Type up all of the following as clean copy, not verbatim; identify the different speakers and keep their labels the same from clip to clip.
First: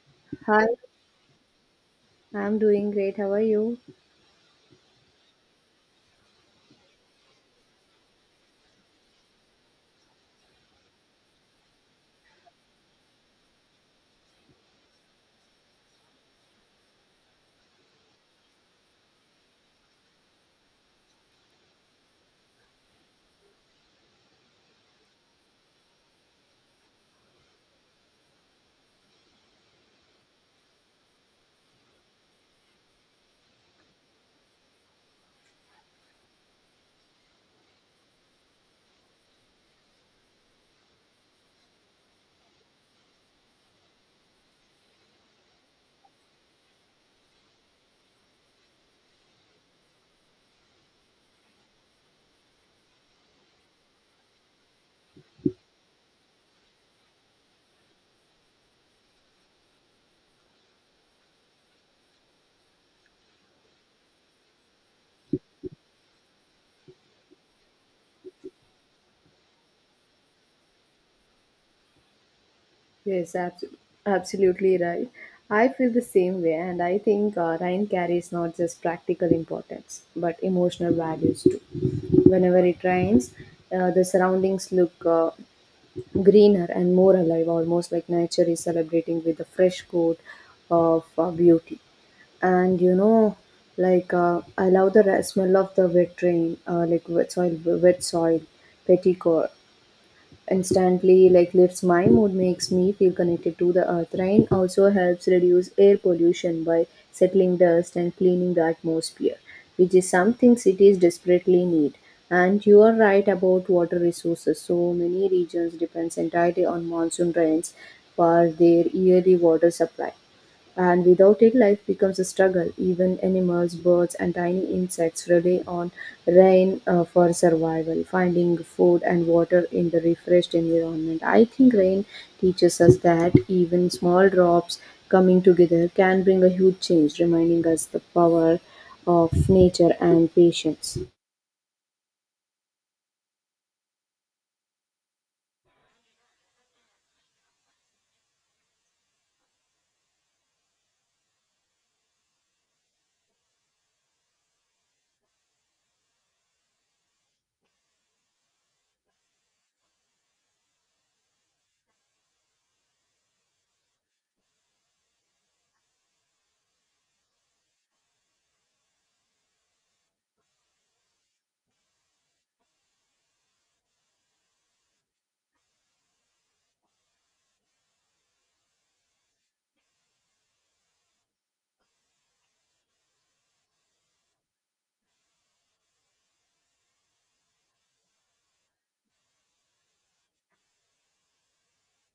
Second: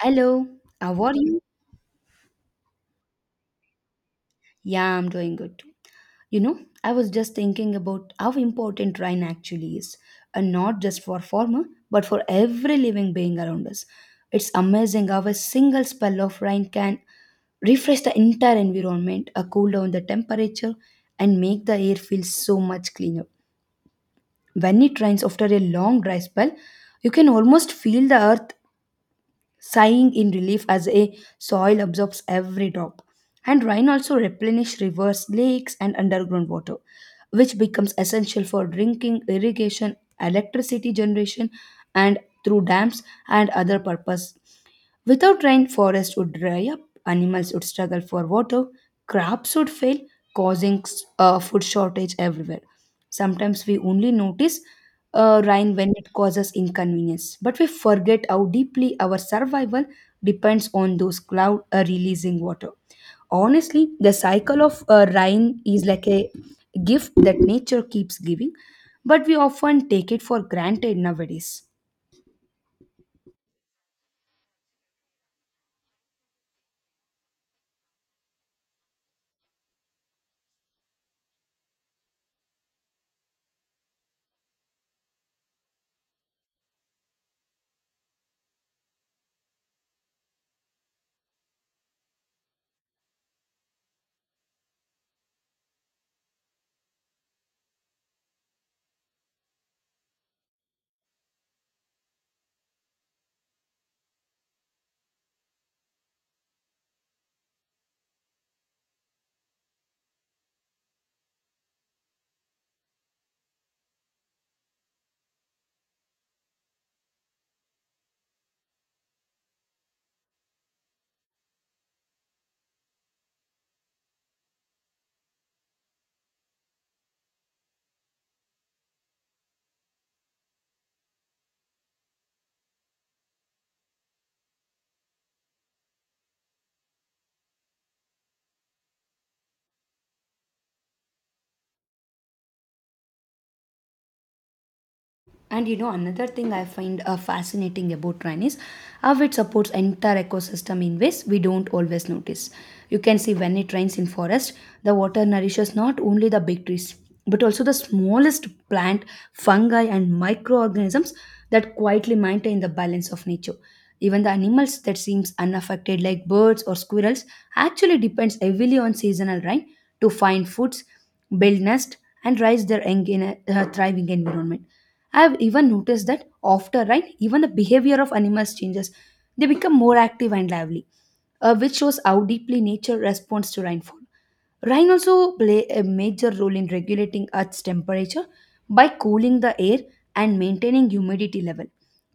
Speaker 1: Hello,
Speaker 2: Hi,
Speaker 1: how are you?
Speaker 2: I'm doing great. How are you?
Speaker 1: Yeah, I'm doing good too. You know, I was just thinking about how important rain actually is, and not just for farmer, but for every living being around us. It's amazing how a single spell of rain can refresh the entire environment, cool down the temperature, and make the air feel so much cleaner. When it rains after a long dry spell, you can almost feel the earth sighing in relief as a soil absorbs every drop. And rain also replenishes rivers, lakes, and underground water, which becomes essential for drinking, irrigation, electricity generation, and through dams and other purpose. Without rain, forests would dry up, animals would struggle for water, crops would fail, causing food shortage everywhere. Sometimes we only notice rain when it causes inconvenience, but we forget how deeply our survival depends on those clouds releasing water. Honestly, the cycle of rain is like a gift that nature keeps giving, but we often take it for granted nowadays.
Speaker 2: Yes, abs- Absolutely right. I feel the same way, and I think rain carries not just practical importance but emotional values too. Whenever it rains, the surroundings look greener and more alive, almost like nature is celebrating with a fresh coat of beauty. And you know, I love the smell of the wet rain, like wet soil, petticoat instantly like lifts my mood, makes me feel connected to the earth. Rain also helps reduce air pollution by settling dust and cleaning the atmosphere, which is something cities desperately need. And you are right about water resources. So many regions depends entirely on monsoon rains for their yearly water supply, and without it, life becomes a struggle. Even animals, birds, and tiny insects rely on rain for survival, finding food and water in the refreshed environment. I think rain teaches us that even small drops coming together can bring a huge change, reminding us the power of nature and patience.
Speaker 1: And you know, another thing I find fascinating about rain is how it supports entire ecosystem in ways we don't always notice. You can see when it rains in forest, the water nourishes not only the big trees, but also the smallest plant, fungi and microorganisms that quietly maintain the balance of nature. Even the animals that seems unaffected like birds or squirrels actually depends heavily on seasonal rain to find foods, build nests and raise their young in a thriving environment. I have even noticed that after rain, even the behavior of animals changes. They become more active and lively, which shows how deeply nature responds to rainfall. Rain also play a major role in regulating Earth's temperature by cooling the air and maintaining humidity level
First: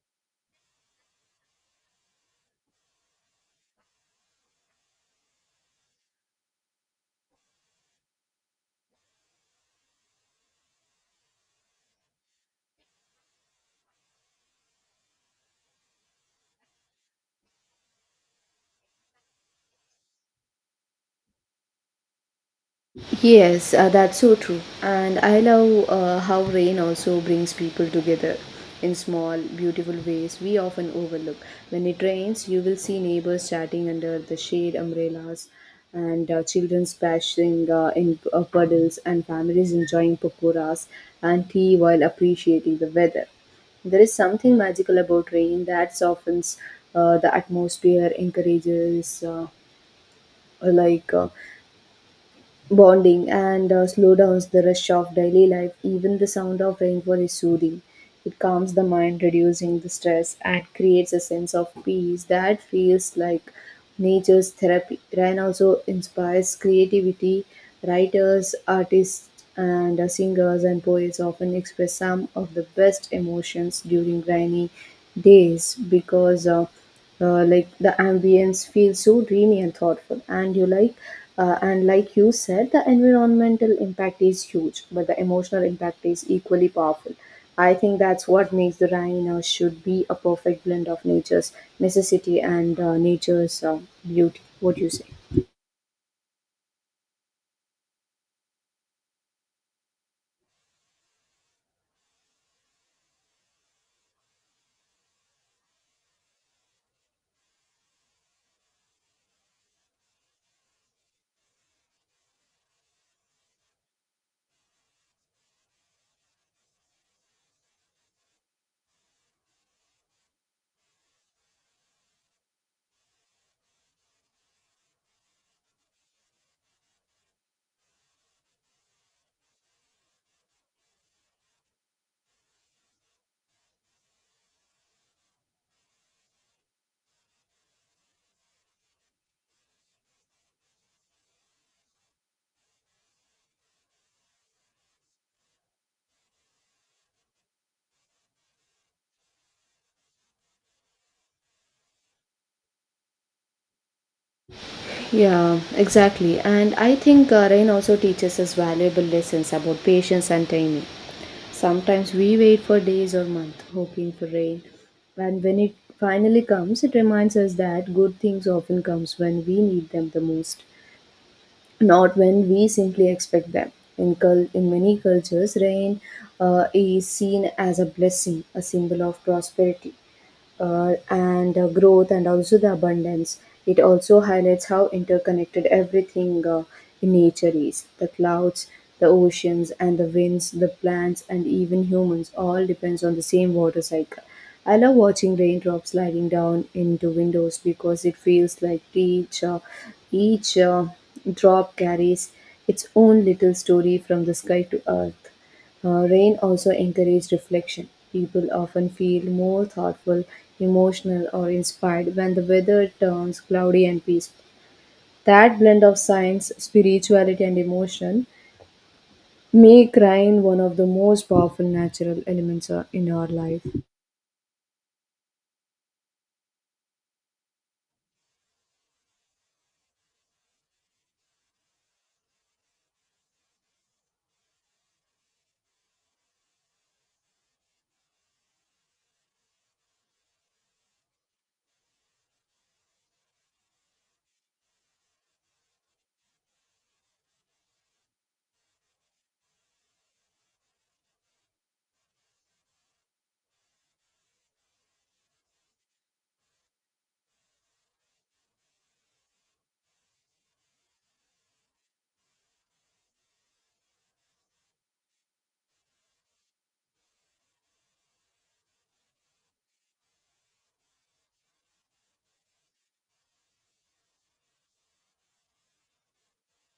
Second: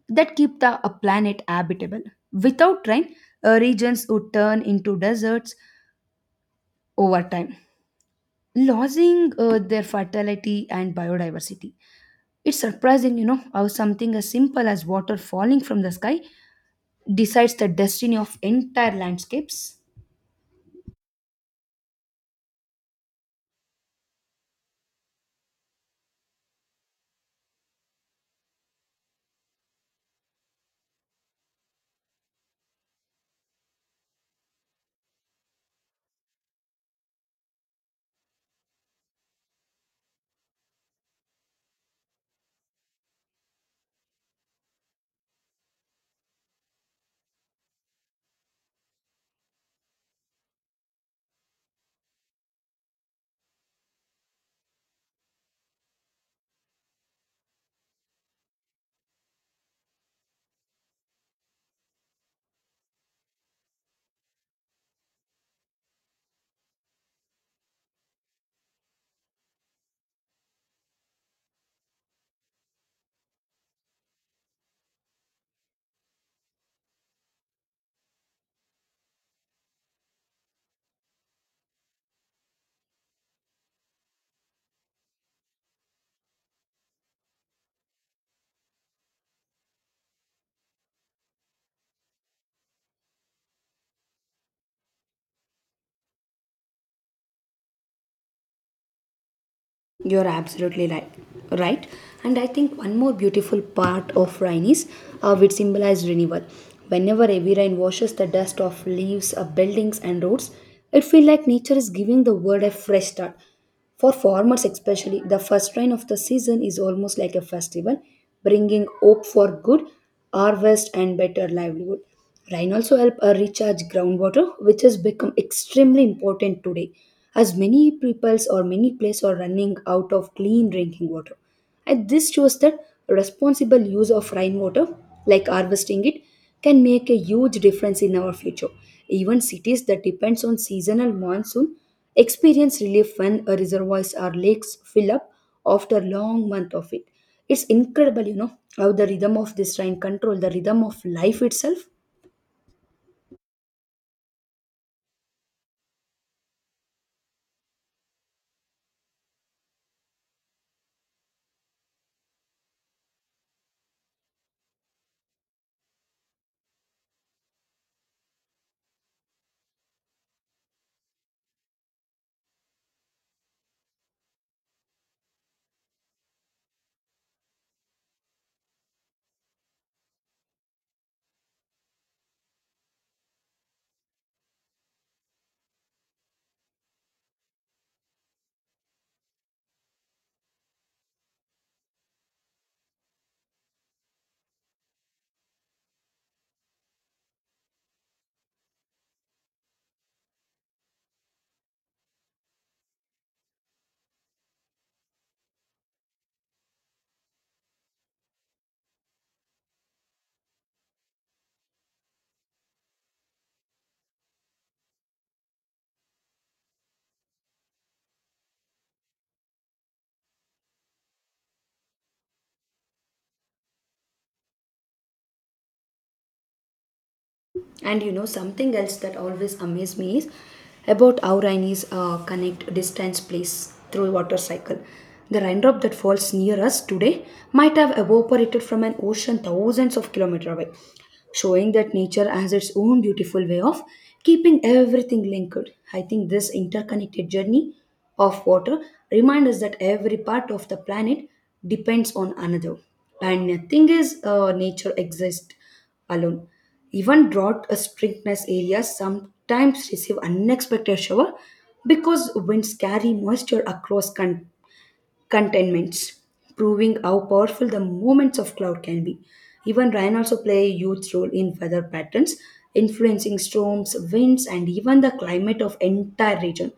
Speaker 1: that keep the a planet habitable. Without rain, regions would turn into deserts over time, losing their fertility and biodiversity. It's surprising, you know, how something as simple as water falling from the sky decides the destiny of entire landscapes.
Speaker 2: Yes, that's so true. And I love how rain also brings people together in small, beautiful ways we often overlook. When it rains, you will see neighbors chatting under the shade umbrellas, and children splashing in puddles, and families enjoying pakoras and tea while appreciating the weather. There is something magical about rain that softens the atmosphere, encourages like uh, bonding, and slow downs the rush of daily life. Even the sound of rainfall is soothing. It calms the mind, reducing the stress, and creates a sense of peace that feels like nature's therapy. Rain also inspires creativity. Writers, artists, and singers and poets often express some of the best emotions during rainy days because. Like the ambience feels so dreamy and thoughtful. And you like and like you said, the environmental impact is huge, but the emotional impact is equally powerful. I think that's what makes the rhino should be a perfect blend of nature's necessity and nature's beauty. What do you say?
Speaker 1: You're absolutely right. Right, and I think one more beautiful part of rain is how it symbolizes renewal. Whenever heavy rain washes the dust off leaves, of buildings, and roads, it feels like nature is giving the world a fresh start. For farmers, especially, the first rain of the season is almost like a festival, bringing hope for good harvest and better livelihood. Rain also help recharge groundwater, which has become extremely important today, as many peoples or many places are running out of clean drinking water. And this shows that responsible use of rainwater, like harvesting it, can make a huge difference in our future. Even cities that depends on seasonal monsoon experience relief when reservoirs or lakes fill up after long month of it. It's incredible, you know, how the rhythm of this rain control the rhythm of life itself.
Speaker 2: Yeah, exactly. And I think rain also teaches us valuable lessons about patience and timing. Sometimes we wait for days or months hoping for rain, and when it finally comes, it reminds us that good things often comes when we need them the most, not when we simply expect them. In many cultures, rain is seen as a blessing, a symbol of prosperity, and growth, and also the abundance. It also highlights how interconnected everything in nature is. The clouds, the oceans, and the winds, the plants, and even humans all depends on the same water cycle. I love watching raindrops sliding down into windows because it feels like each drop carries its own little story from the sky to earth. Rain also encourages reflection. People often feel more thoughtful, emotional, or inspired when the weather turns cloudy and peaceful. That blend of science, spirituality, and emotion make rain one of the most powerful natural elements in our life.
Speaker 1: And you know, something else that always amazed me is about how rainies connect distance place through water cycle. The raindrop that falls near us today might have evaporated from an ocean thousands of kilometers away, showing that nature has its own beautiful way of keeping everything linked. I think this interconnected journey of water reminds us that every part of the planet depends on another. And the thing is, nature exists alone. Even drought strictness areas sometimes receive unexpected shower because winds carry moisture across country contentments, proving how powerful the movements of cloud can be. Even rain also play a huge role in weather patterns, influencing storms, winds, and even the climate of entire region.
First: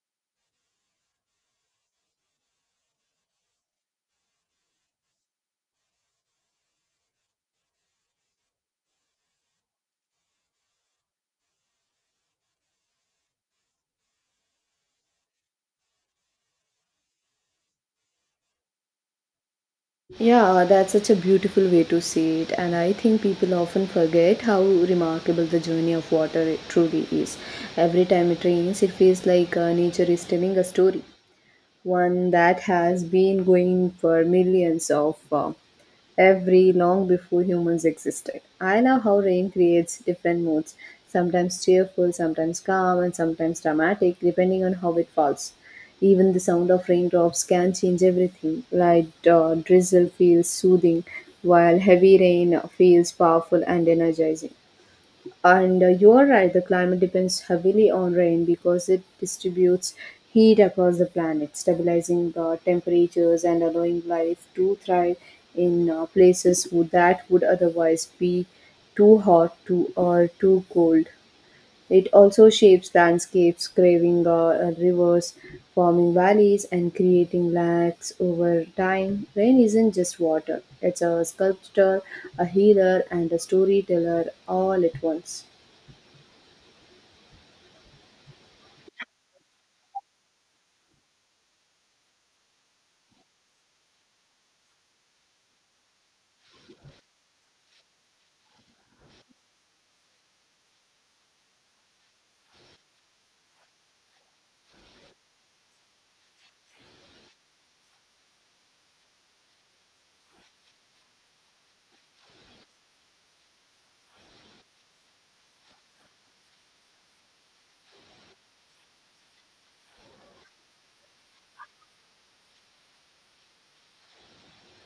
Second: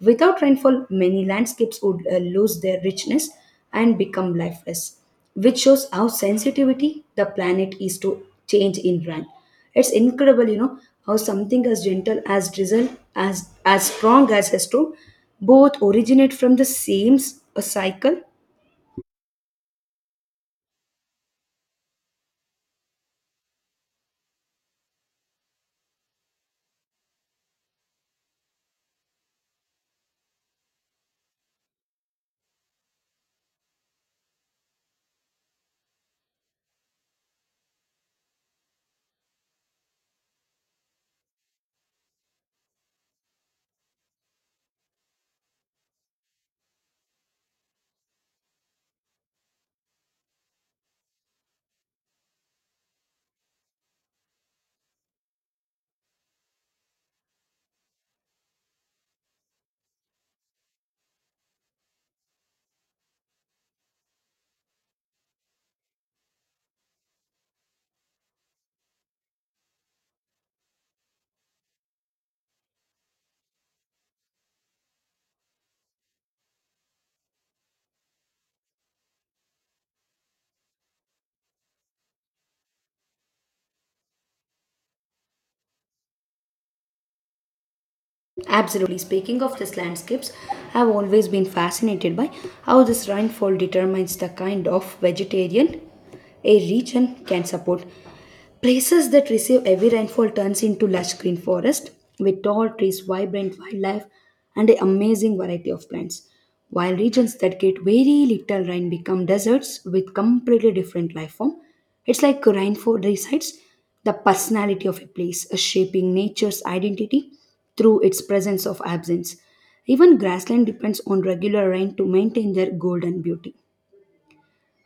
Speaker 1: Without rainfall, many landscapes would lose their richness and become lifeless, which shows how sensitivity the planet is to change in rain. It's incredible, you know, how something as gentle as drizzle, as strong as has to, both originate from the same a cycle.
Speaker 2: Yeah, that's such a beautiful way to see it, and I think people often forget how remarkable the journey of water truly is. Every time it rains, it feels like nature is telling a story, one that has been going for millions of every long before humans existed. I love how rain creates different moods, sometimes cheerful, sometimes calm, and sometimes dramatic, depending on how it falls. Even the sound of raindrops can change everything. Light drizzle feels soothing, while heavy rain feels powerful and energizing. And you are right, the climate depends heavily on rain because it distributes heat across the planet, stabilizing the temperatures and allowing life to thrive in that would otherwise be too hot too, or too cold. It also shapes landscapes, craving rivers, forming valleys, and creating lakes over time. Rain isn't just water, it's a sculptor, a healer, and a storyteller all at once.
Speaker 1: Absolutely. Speaking of these landscapes, I've always been fascinated by how this rainfall determines the kind of vegetarian a region can support. Places that receive heavy rainfall turns into lush green forest with tall trees, vibrant wildlife, and an amazing variety of plants. While regions that get very little rain become deserts with completely different life form. It's like rainfall resides the personality of a place, shaping nature's identity through its presence of absence. Even grassland depends on regular rain to maintain their golden beauty.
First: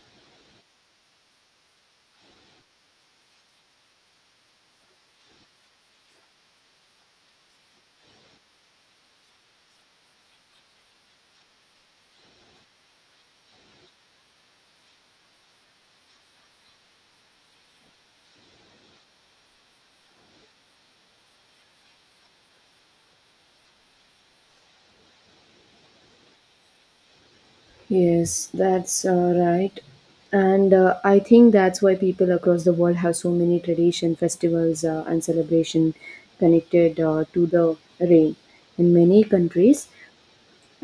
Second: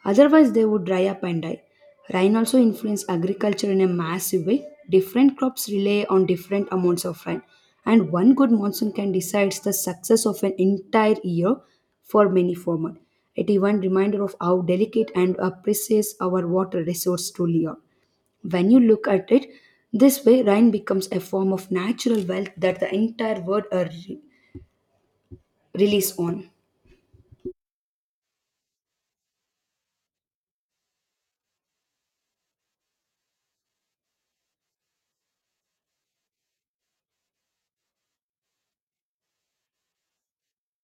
Speaker 1: Otherwise, they would dry up and die. Rain also influences agriculture in a massive way. Different crops rely on different amounts of rain, and one good monsoon can decide the success of an entire year for many farmers. It even reminder of how delicate and precious our water resource truly are. When you look at it this way, rain becomes a form of natural wealth that the entire world relies on.
Speaker 2: Yes, that's right. And I think that's why people across the world have so many tradition, festivals, and celebration connected to the rain. In many countries,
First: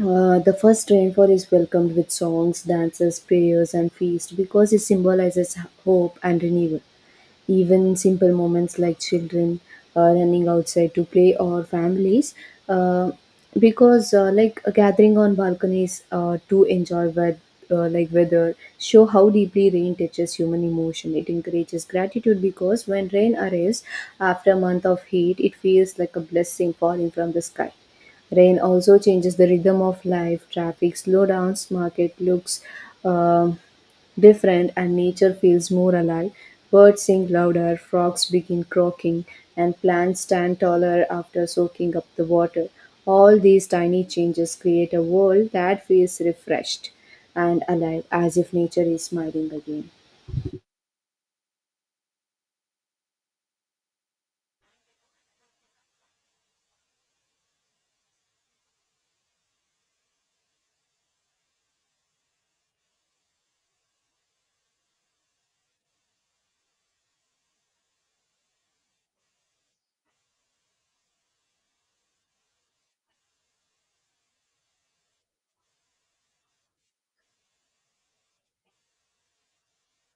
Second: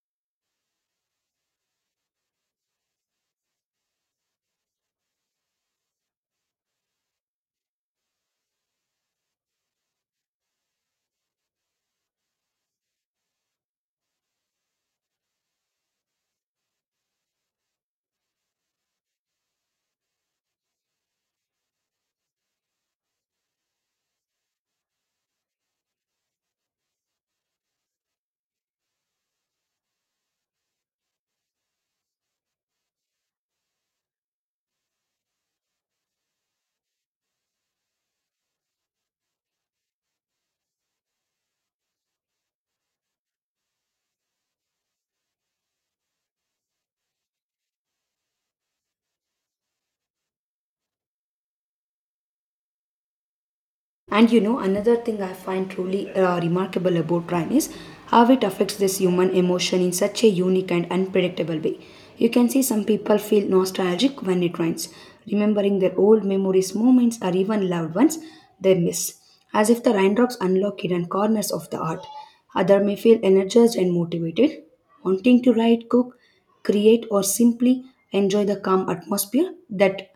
Speaker 2: the first rainfall is welcomed with songs, dances, prayers, and feast because it symbolizes hope and renewal. Even simple moments like children running outside to play, or families, uh, because like a gathering on balconies to enjoy wet, like weather, show how deeply rain touches human emotion. It encourages gratitude because when rain arrives after a month of heat, it feels like a blessing falling from the sky. Rain also changes the rhythm of life, traffic slowdowns, market looks um different, and nature feels more alive. Birds sing louder, frogs begin croaking, and plants stand taller after soaking up the water. All these tiny changes create a world that feels refreshed and alive, as if nature is smiling again.
Speaker 1: And you know, another thing I find truly remarkable about Ryan is how it affects this human emotion in such a unique and unpredictable way. You can see some people feel nostalgic when it rains, remembering their old memories, moments, or even loved ones they miss, as if the raindrops unlock hidden corners of the heart. Other may feel energized and motivated, wanting to write, cook, create, or simply enjoy the calm atmosphere that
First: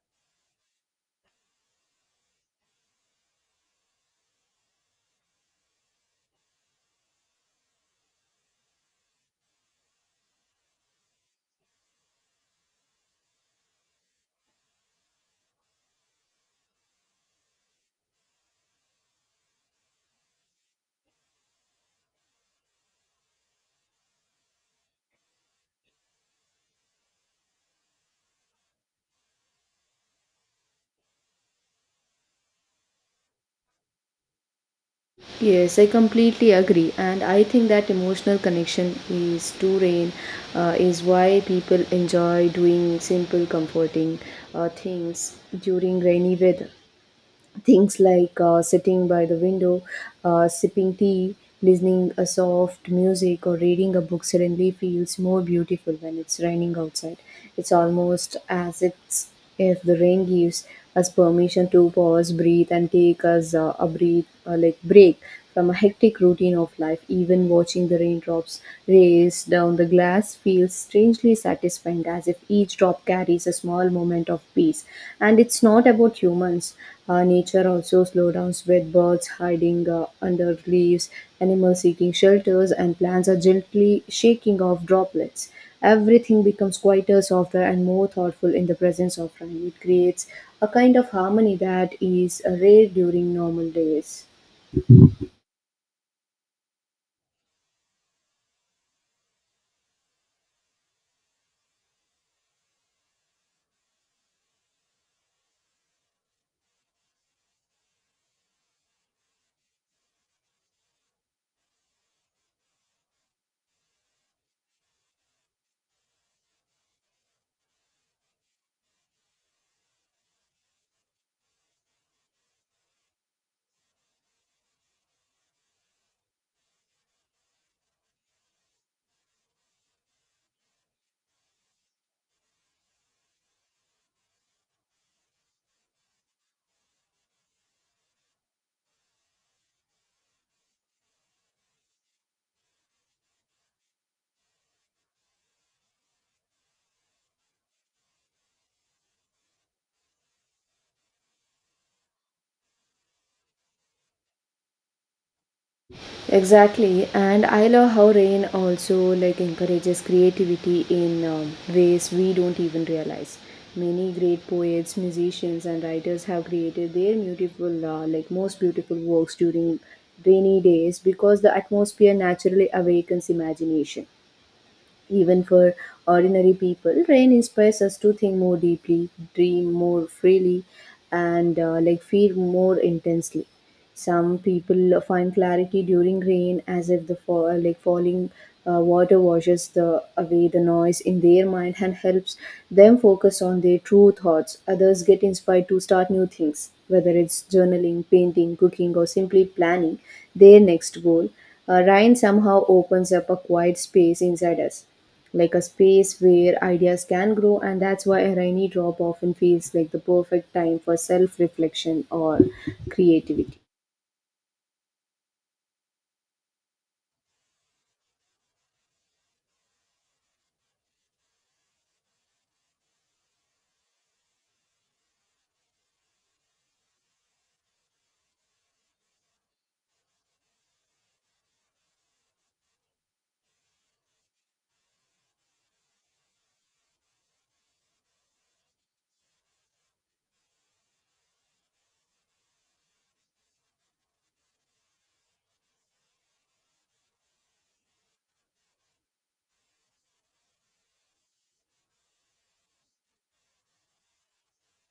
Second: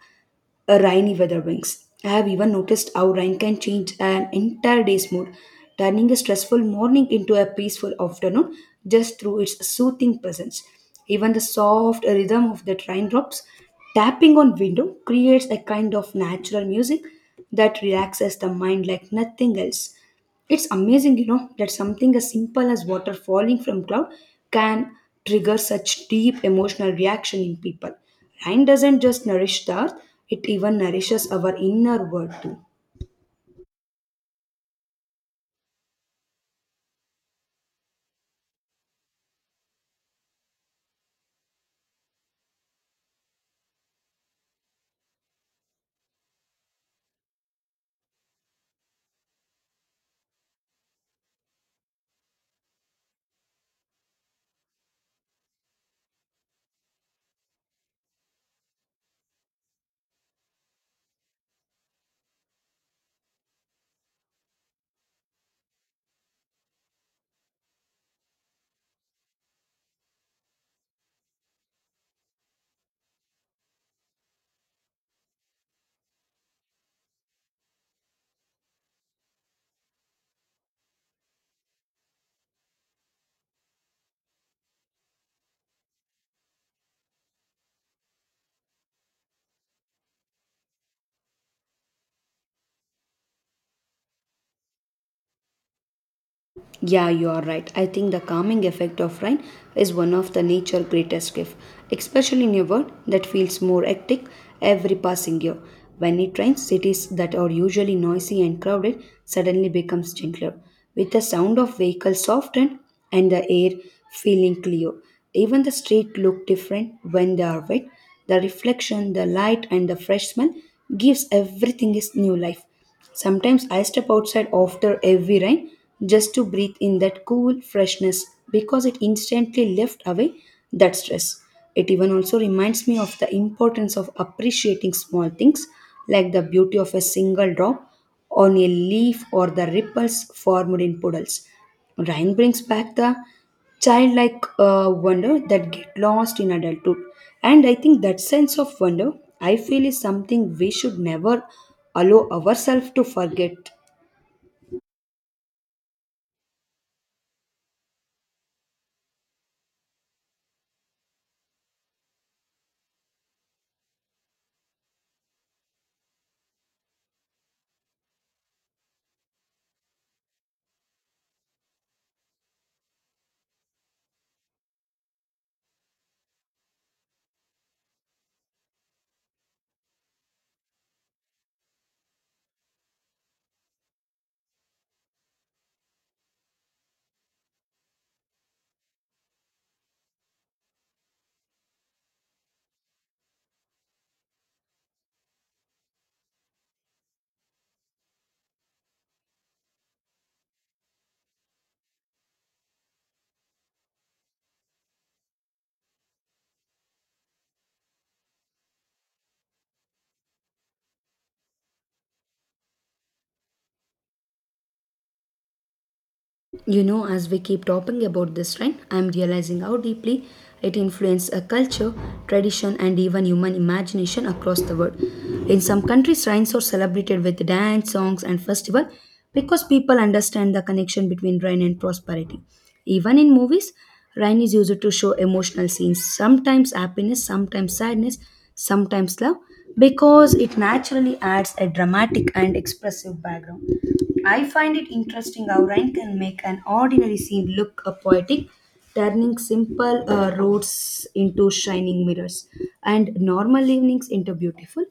Speaker 1: a rainy weather brings. I have even noticed how rain can change an entire day's mood, turning a stressful morning into a peaceful afternoon just through its soothing presence. Even the soft rhythm of the raindrops tapping on window creates a kind of natural music that relaxes the mind like nothing else. It's amazing, you know, that something as simple as water falling from cloud can trigger such deep emotional reaction in people. Rain doesn't just nourish the earth, it even nourishes our inner world too.
Speaker 2: Yes, I completely agree, and I think that emotional connection is to rain is why people enjoy doing simple, comforting things during rainy weather. Things like sitting by the window, sipping tea, listening a soft music, or reading a book suddenly feels more beautiful when it's raining outside. It's almost as it's If the rain gives us permission to pause, breathe, and take us a breathe like break from a hectic routine of life. Even watching the raindrops race down the glass feels strangely satisfying, as if each drop carries a small moment of peace. And it's not about humans. Nature also slows down, with birds hiding under leaves, animals seeking shelters, and plants are gently shaking off droplets. Everything becomes quieter, softer, and more thoughtful in the presence of rain. It creates a kind of harmony that is rare during normal days.
Speaker 1: Yeah, you are right. I think the calming effect of rain is one of the nature's greatest gifts, especially in a world that feels more hectic every passing year. When it rains, cities that are usually noisy and crowded suddenly becomes gentler, with the sound of vehicles softened and the air feeling clear. Even the street look different when they are wet. The reflection, the light, and the fresh smell gives everything its new life. Sometimes I step outside after heavy rain just to breathe in that cool freshness because it instantly left away that stress. It even also reminds me of the importance of appreciating small things like the beauty of a single drop on a leaf or the ripples formed in puddles. Rain brings back the childlike wonder that get lost in adulthood, and I think that sense of wonder I feel is something we should never allow ourselves to forget.
Speaker 2: Exactly, and I love how rain also like encourages creativity in ways we don't even realize. Many great poets, musicians, and writers have created their beautiful, like most beautiful works during rainy days because the atmosphere naturally awakens imagination. Even for ordinary people, rain inspires us to think more deeply, dream more freely, and like feel more intensely. Some people find clarity during rain, as if the falling water washes the away the noise in their mind and helps them focus on their true thoughts. Others get inspired to start new things, whether it's journaling, painting, cooking, or simply planning their next goal. Ryan somehow opens up a quiet space inside us, like a space where ideas can grow, and that's why a rainy drop often feels like the perfect time for self reflection or creativity.
Speaker 1: You know, as we keep talking about this trend, I'm realizing how deeply it influences a culture, tradition, and even human imagination across the world. In some countries, rains are celebrated with dance, songs, and festival because people understand the connection between rain and prosperity. Even in movies, rain is used to show emotional scenes, sometimes happiness, sometimes sadness, sometimes love, because it naturally adds a dramatic and expressive background. I find it interesting how Ryan can make an ordinary scene look a poetic, turning simple roads into shining mirrors and normal evenings into beautiful,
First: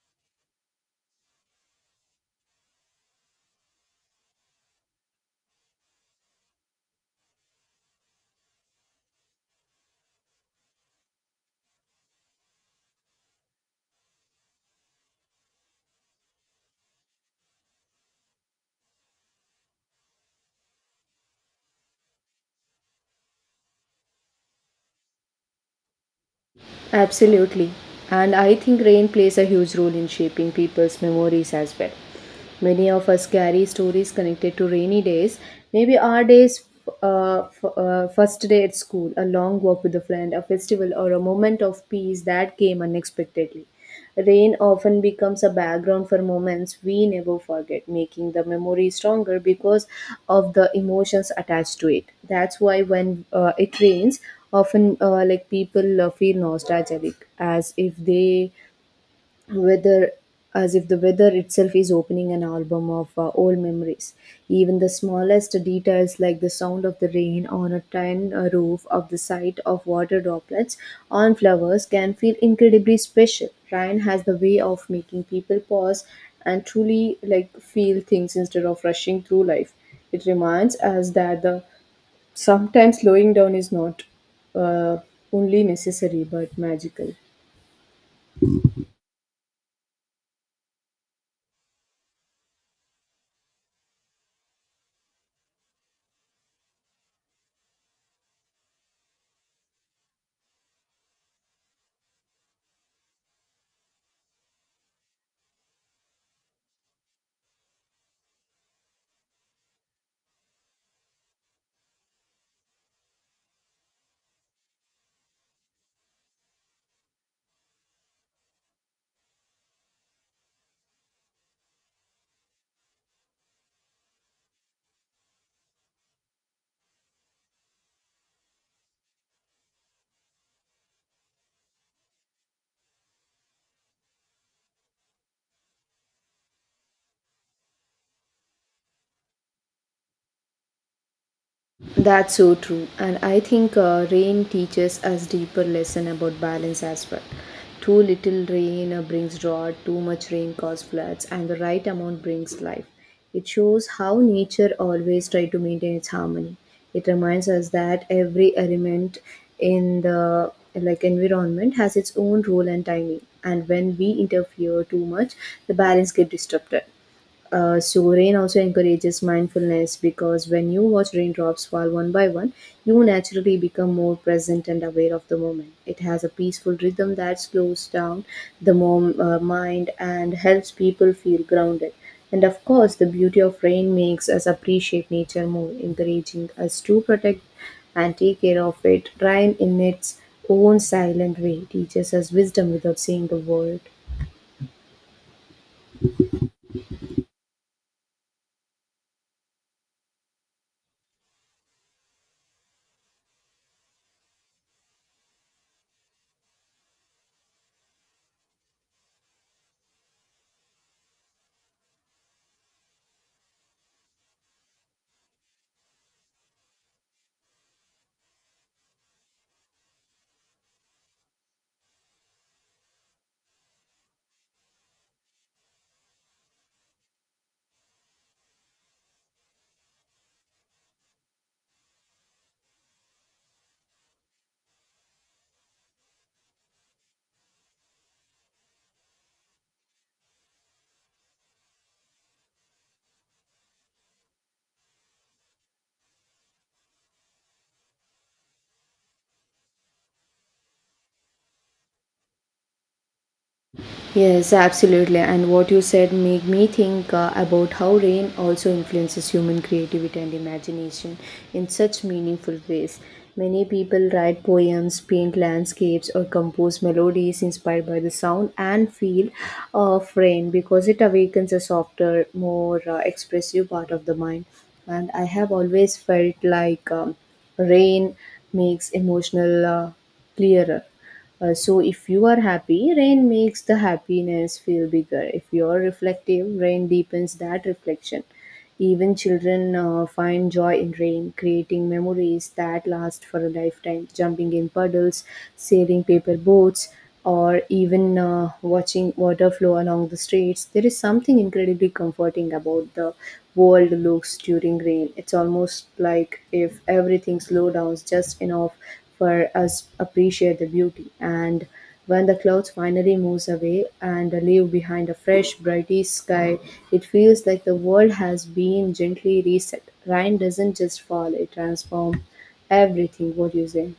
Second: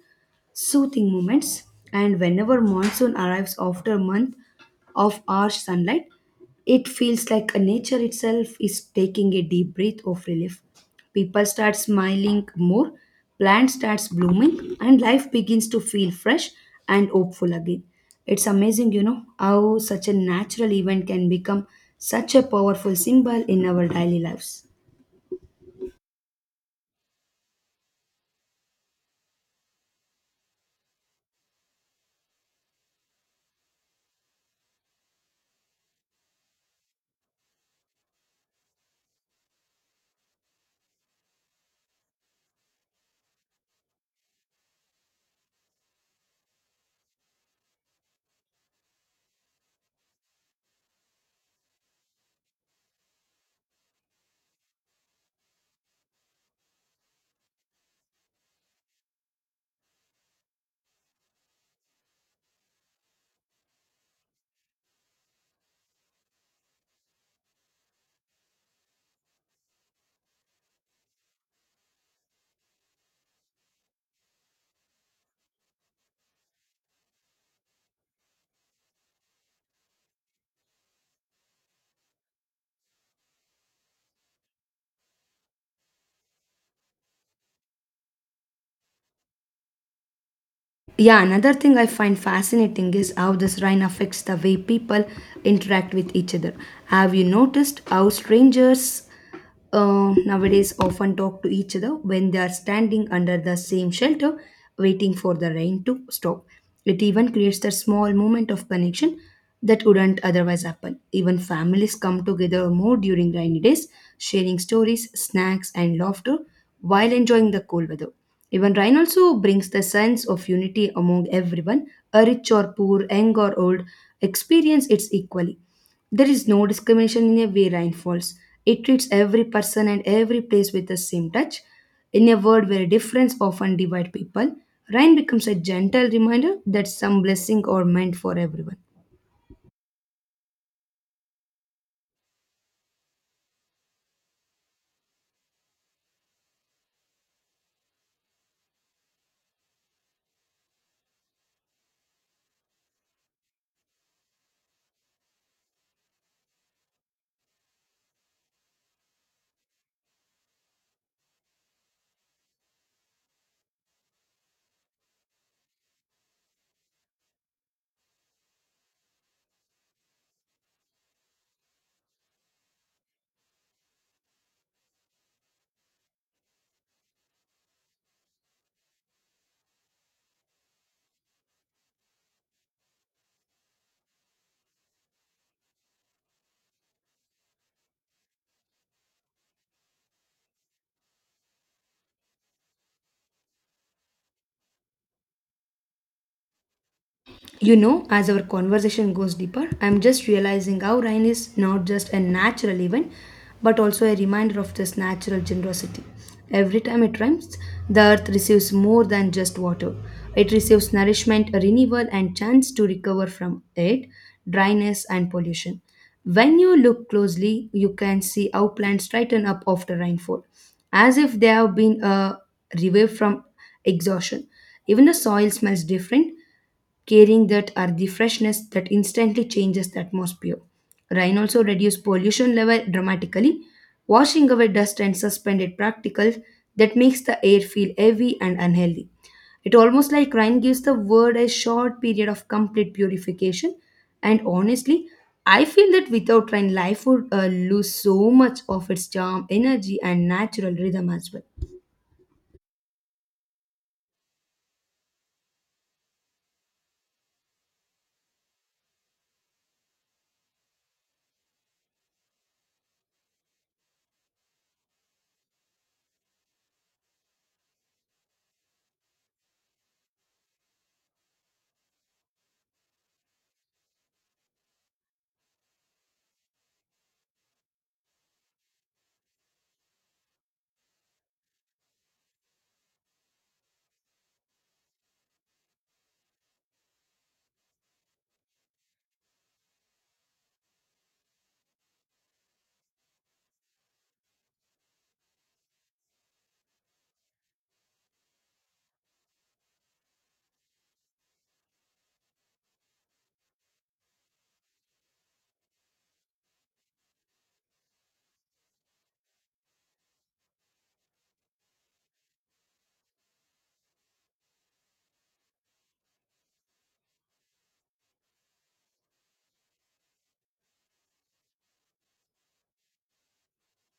Speaker 1: soothing moments. And whenever monsoon arrives after a month of harsh sunlight, it feels like nature itself is taking a deep breath of relief. People start smiling more, plants starts blooming, and life begins to feel fresh and hopeful again. It's amazing, you know, how such a natural event can become such a powerful symbol in our daily lives.
Speaker 2: Absolutely. And I think rain plays a huge role in shaping people's memories as well. Many of us carry stories connected to rainy days. Maybe our days, first day at school, a long walk with a friend, a festival, or a moment of peace that came unexpectedly. Rain often becomes a background for moments we never forget, making the memory stronger because of the emotions attached to it. That's why when it rains, often people feel nostalgic, as if Weather, as if the weather itself is opening an album of old memories. Even the smallest details like the sound of the rain on a tin roof, of the sight of water droplets on flowers, can feel incredibly special. Ryan has the way of making people pause and truly like feel things instead of rushing through life. It reminds us that the sometimes slowing down is not uh, only necessary but magical.
Speaker 1: Yeah, another thing I find fascinating is how this rain affects the way people interact with each other. Have you noticed how strangers nowadays often talk to each other when they are standing under the same shelter waiting for the rain to stop? It even creates that small moment of connection that wouldn't otherwise happen. Even families come together more during rainy days, sharing stories, snacks, and laughter while enjoying the cool weather. Even rain also brings the sense of unity among everyone, a rich or poor, young or old, experience it equally. There is no discrimination in a way Rhine falls. It treats every person and every place with the same touch. In a world where difference often divide people, Rhine becomes a gentle reminder that some blessing are meant for everyone.
Speaker 2: That's so true. And I think rain teaches us deeper lesson about balance as well. Too little rain brings drought, too much rain causes floods, and the right amount brings life. It shows how nature always try to maintain its harmony. It reminds us that every element in the like environment has its own role and timing. And when we interfere too much, the balance get disrupted. So rain also encourages mindfulness because when you watch raindrops fall one by one, you naturally become more present and aware of the moment. It has a peaceful rhythm that slows down the mind and helps people feel grounded. And of course, the beauty of rain makes us appreciate nature more, encouraging us to protect and take care of it. Rain, in its own silent way, teaches us wisdom without saying a word.
Speaker 1: You know, as our conversation goes deeper, I'm just realizing how rain is not just a natural event, but also a reminder of this natural generosity. Every time it rains, the earth receives more than just water. It receives nourishment, renewal, and chance to recover from it, dryness, and pollution. When you look closely, you can see how plants straighten up after rainfall, as if they have been revived from exhaustion. Even the soil smells different carrying that are the freshness that instantly changes the atmosphere. Rain also reduces pollution level dramatically, washing away dust and suspended particles that makes the air feel heavy and unhealthy. It almost like rain gives the world a short period of complete purification. And honestly, I feel that without rain, life would lose so much of its charm, energy, and natural rhythm as well.
Speaker 2: Yes, absolutely. And what you said made me think about how rain also influences human creativity and imagination in such meaningful ways. Many people write poems, paint landscapes, or compose melodies inspired by the sound and feel of rain because it awakens a softer, more expressive part of the mind. And I have always felt like rain makes emotional clearer. So if you are happy, rain makes the happiness feel bigger. If you are reflective, rain deepens that reflection. Even children find joy in rain, creating memories that last for a lifetime, jumping in puddles, sailing paper boats, or even watching water flow along the streets. There is something incredibly comforting about the world looks during rain. It's almost like if everything slows down just enough for us appreciate the beauty. And when the clouds finally moves away and leave behind a fresh, brighty sky, it feels like the world has been gently reset. Rain doesn't just fall, it transforms everything. What do you say?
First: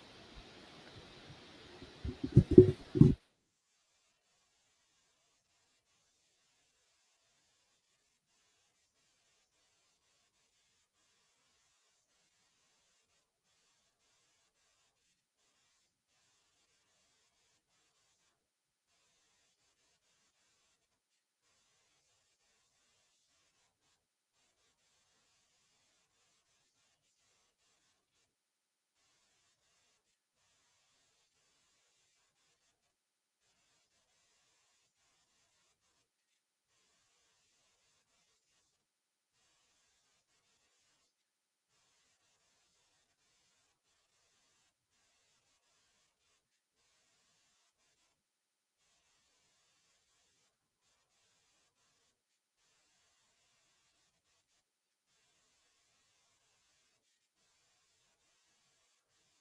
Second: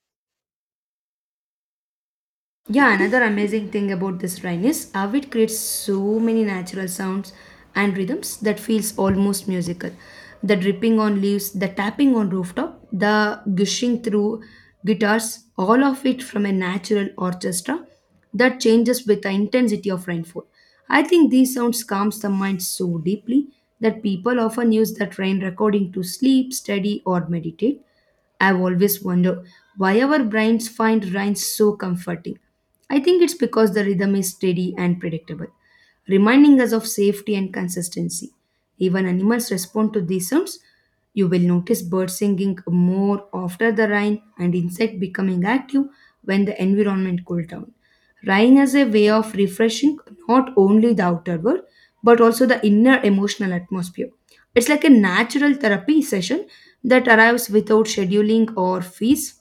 Speaker 1: Yeah, another amazing thing about this rhyme is how it creates so many natural sounds and rhythms that feels almost musical. The dripping on leaves, the tapping on rooftop, the gushing through guitars, all of it from a natural orchestra that changes with the intensity of rainfall. I think these sounds calms the mind so deeply that people often use that rain recording to sleep, study, or meditate. I've always wondered why our brains find rhymes so comforting. I think it's because the rhythm is steady and predictable, reminding us of safety and consistency. Even animals respond to these sounds. You will notice birds singing more after the rain and insects becoming active when the environment cools down. Rain as a way of refreshing not only the outer world but also the inner emotional atmosphere. It's like a natural therapy session that arrives without scheduling or fees.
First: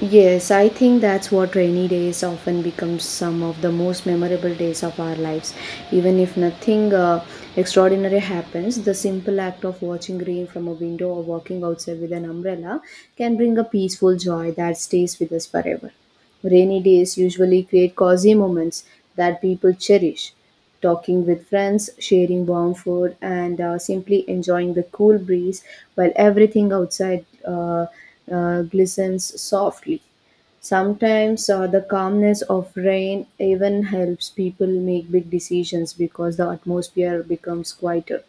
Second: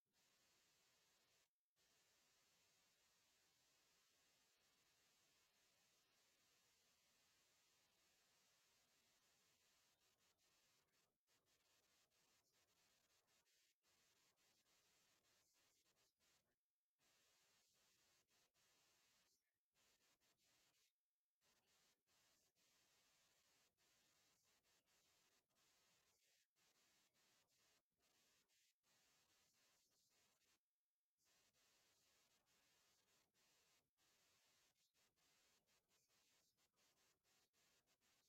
Speaker 2: Yes, I think that's what rainy days often becomes some of the most memorable days of our lives. Even if nothing extraordinary happens, the simple act of watching rain from a window or walking outside with an umbrella can bring a peaceful joy that stays with us forever. Rainy days usually create cozy moments that people cherish. Talking with friends, sharing warm food, and simply enjoying the cool breeze while everything outside glistens softly. Sometimes the calmness of rain even helps people make big decisions because the atmosphere becomes quieter,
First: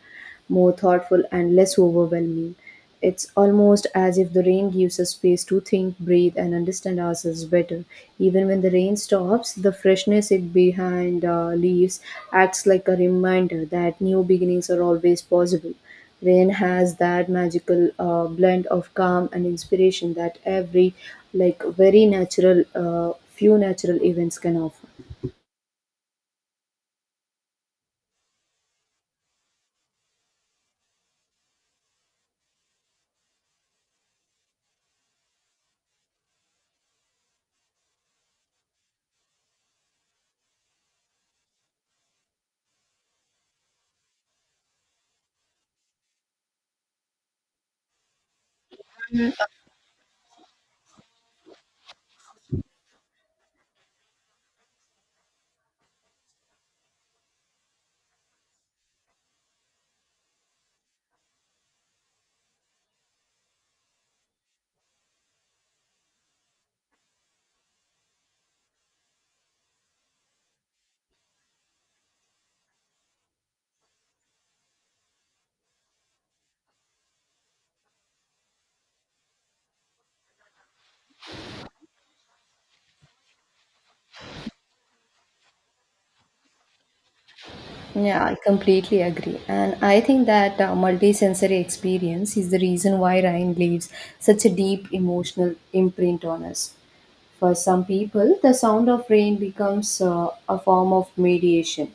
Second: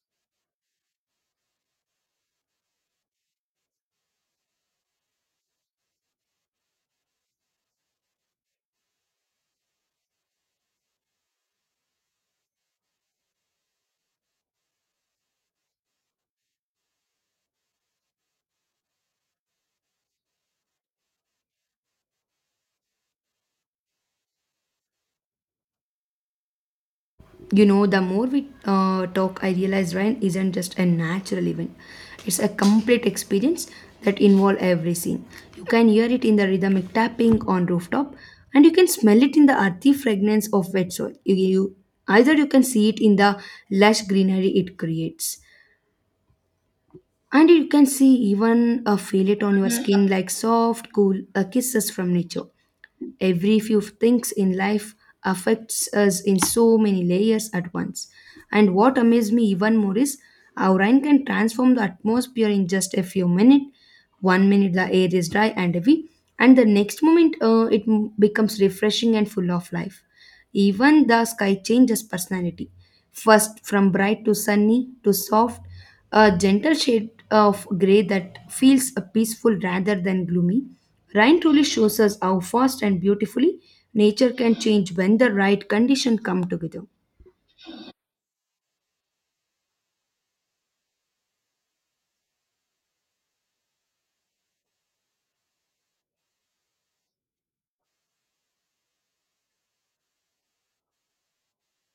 Speaker 2: more thoughtful and less overwhelming. It's almost as if the rain gives us space to think, breathe, and understand ourselves better. Even when the rain stops, the freshness it behind leaves acts like a reminder that new beginnings are always possible. Rain has that magical blend of calm and inspiration that every, like, very natural, few natural events can offer.
Speaker 1: You know, the more we talk, I realize rain isn't just a natural event, it's a complete experience that involves every scene. You can hear it in the rhythmic tapping on rooftop, and you can smell it in the earthy fragrance of wet soil. Either you can see it in the lush greenery it creates, and you can see even feel it on your Mhm. skin like soft cool kisses from nature. Every few things in life affects us in so many layers at once, and what amazed me even more is how rain can transform the atmosphere in just a few minutes. One minute the air is dry and heavy, and the next moment becomes refreshing and full of life. Even the sky changes personality. First, from bright to sunny to soft, a gentle shade of grey that feels peaceful rather than gloomy. Rain truly shows us how fast and beautifully nature can change when the right conditions come together.
Speaker 2: Yeah, I completely agree. And I think that multisensory experience is the reason why Rhine leaves such a deep emotional imprint on us. For some people, the sound of rain becomes a form of mediation,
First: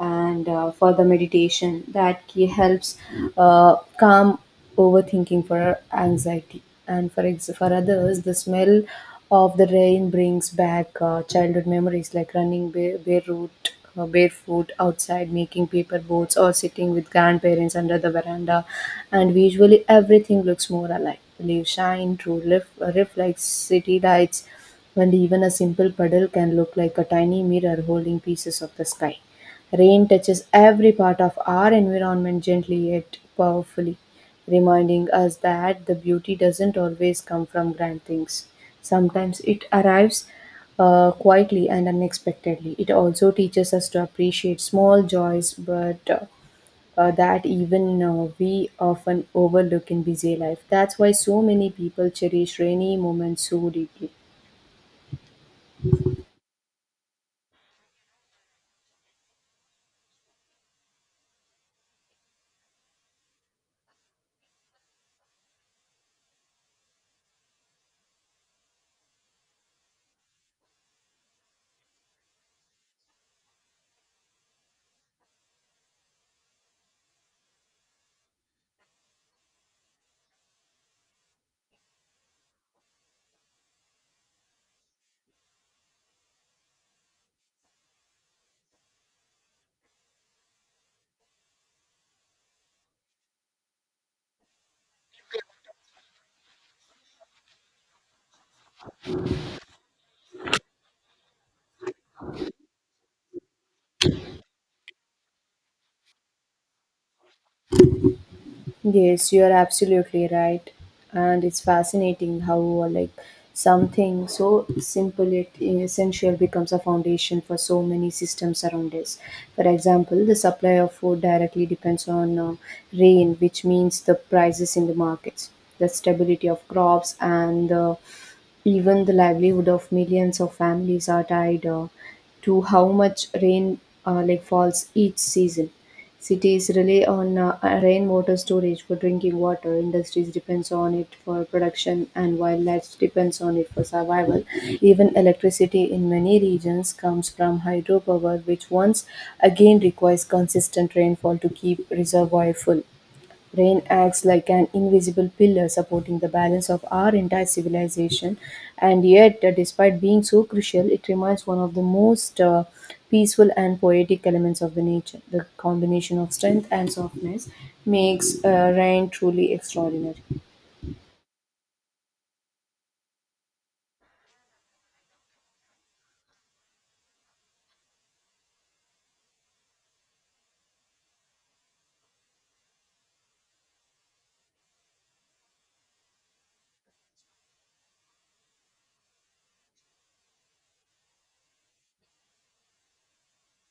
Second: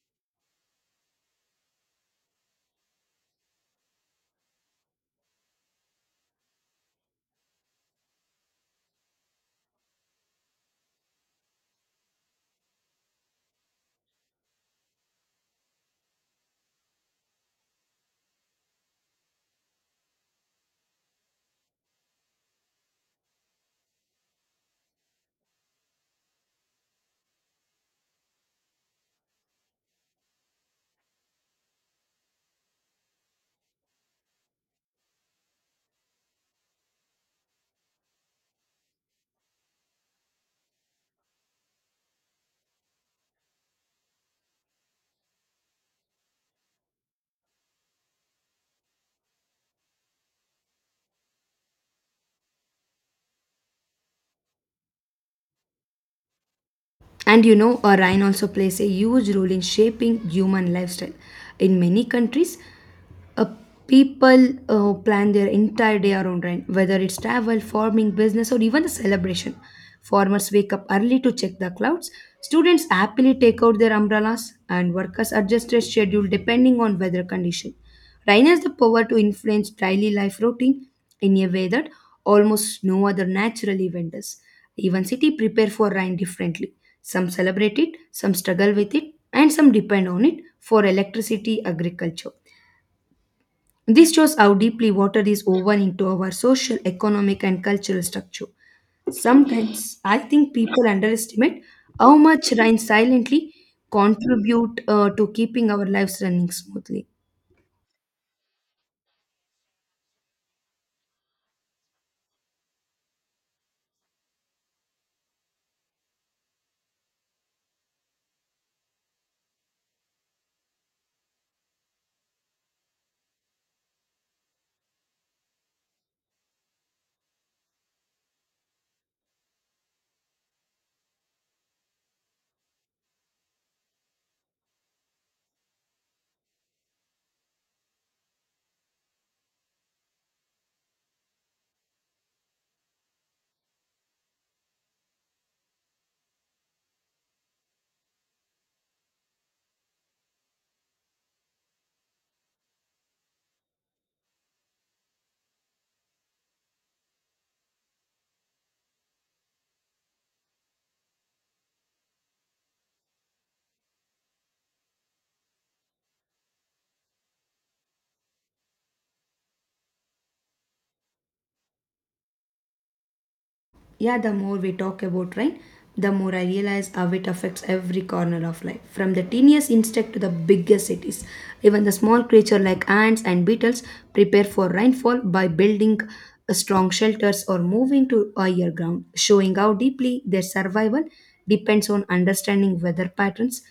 Speaker 2: and for the meditation, that key helps calm overthinking for anxiety. And for others, the smell of the rain brings back childhood memories like running barefoot, barefoot outside, making paper boats, or sitting with grandparents under the veranda. And visually, everything looks more alive leaves shine reflects city lights, and even a simple puddle can look like a tiny mirror holding pieces of the sky. Rain touches every part of our environment gently yet powerfully, reminding us that the beauty doesn't always come from grand things. Sometimes it arrives quietly and unexpectedly. It also teaches us to appreciate small joys, but that even we often overlook in busy life. That's why so many people cherish rainy moments so deeply.
Speaker 1: And you know, a rain also plays a huge role in shaping human lifestyle. In many countries, uh, people plan their entire day around rain, whether it's travel, farming, business, or even the celebration. Farmers wake up early to check the clouds. Students happily take out their umbrellas, and workers adjust their schedule depending on weather condition. Rain has the power to influence daily life routine in a way that almost no other natural event does. Even city prepare for rain differently. Some celebrate it, some struggle with it, and some depend on it for electricity, agriculture. This shows how deeply water is woven into our social, economic, and cultural structure. Sometimes I think people underestimate how much rain silently contribute to keeping our lives running smoothly.
Speaker 2: Yes, you're absolutely right. And it's fascinating how like something so simple yet essential becomes a foundation for so many systems around us. For example, the supply of food directly depends on rain, which means the prices in the markets, the stability of crops, and the even the livelihood of millions of families are tied to how much rain like falls each season. Cities rely on rainwater storage for drinking water. Industries depends on it for production, and wildlife depends on it for survival. Even electricity in many regions comes from hydropower, which once again requires consistent rainfall to keep reservoir full. Rain acts like an invisible pillar supporting the balance of our entire civilization, and yet, despite being so crucial, it remains one of the most peaceful and poetic elements of the nature. The combination of strength and softness makes rain truly extraordinary.
Speaker 1: Yeah, the more we talk about rain, the more I realize how it affects every corner of life, from the teeniest insect to the biggest cities. Even the small creature like ants and beetles prepare for rainfall by building strong shelters or moving to higher ground, showing how deeply their survival depends on understanding weather patterns.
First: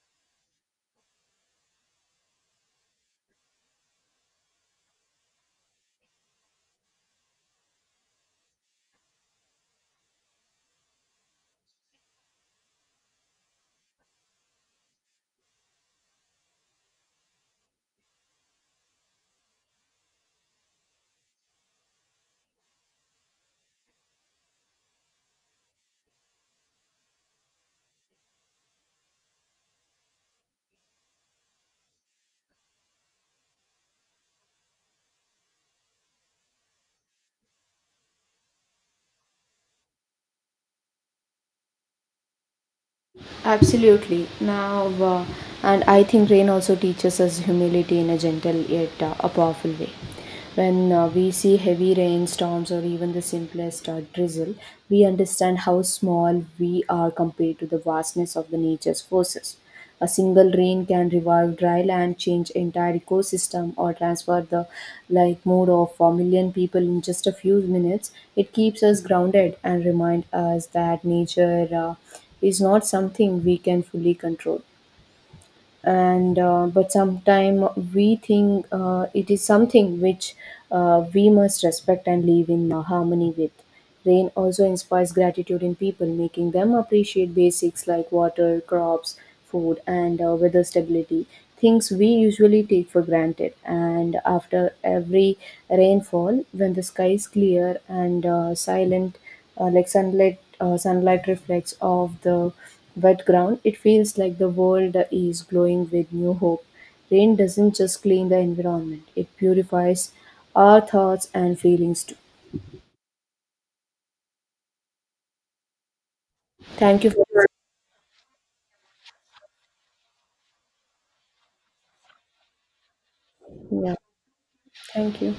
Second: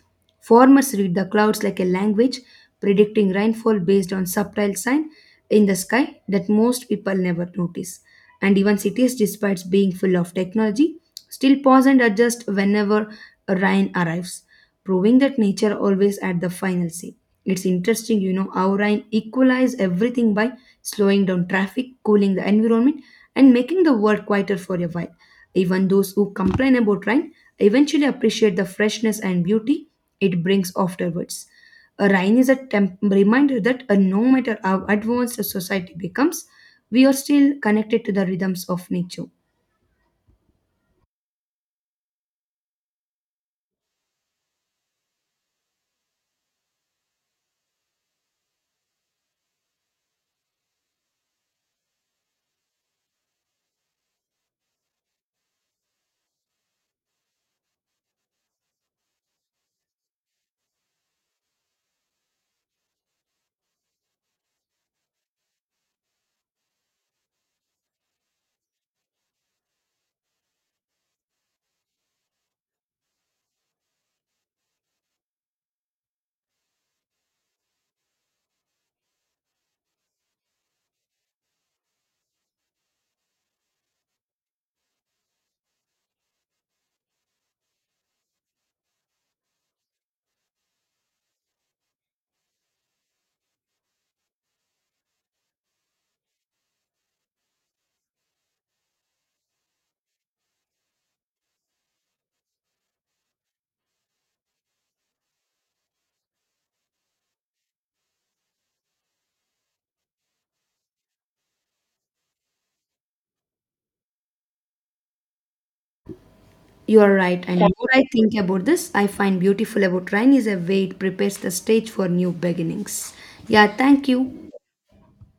Speaker 1: Farmers read the clouds like a language, predicting rainfall based on subtle signs in the sky that most people never notice. And even cities, despite being full of technology, still pause and adjust whenever a rain arrives, proving that nature always had the final say. It's interesting, you know, how rain equalize everything by slowing down traffic, cooling the environment, and making the world quieter for a while. Even those who complain about rain eventually appreciate the freshness and beauty it brings afterwards. A Rhine is a reminder that no matter how advanced a society becomes, we are still connected to the rhythms of nature.
Speaker 2: Absolutely. Now, and I think rain also teaches us humility in a gentle yet a powerful way. When we see heavy rainstorms or even the simplest drizzle, we understand how small we are compared to the vastness of the nature's forces. A single rain can revive dry land, change entire ecosystem, or transfer the like mood of a million people in just a few minutes. It keeps us grounded and remind us that nature is not something we can fully control, and but sometimes we think it is something which we must respect and live in harmony with. Rain also inspires gratitude in people, making them appreciate basics like water, crops, food, and weather stability, things we usually take for granted. And after every rainfall, when the sky is clear and silent, like sunlight reflects off the wet ground, it feels like the world is glowing with new hope. Rain doesn't just clean the environment, it purifies our thoughts and feelings too.
Speaker 1: You
Speaker 2: Thank you
Speaker 1: are right,
Speaker 2: for
Speaker 1: and the more I think about this, I find beautiful about Rhine is a way it prepares the stage for new beginnings. Yeah,
Speaker 2: yeah,
Speaker 1: thank you.
Speaker 2: thank you.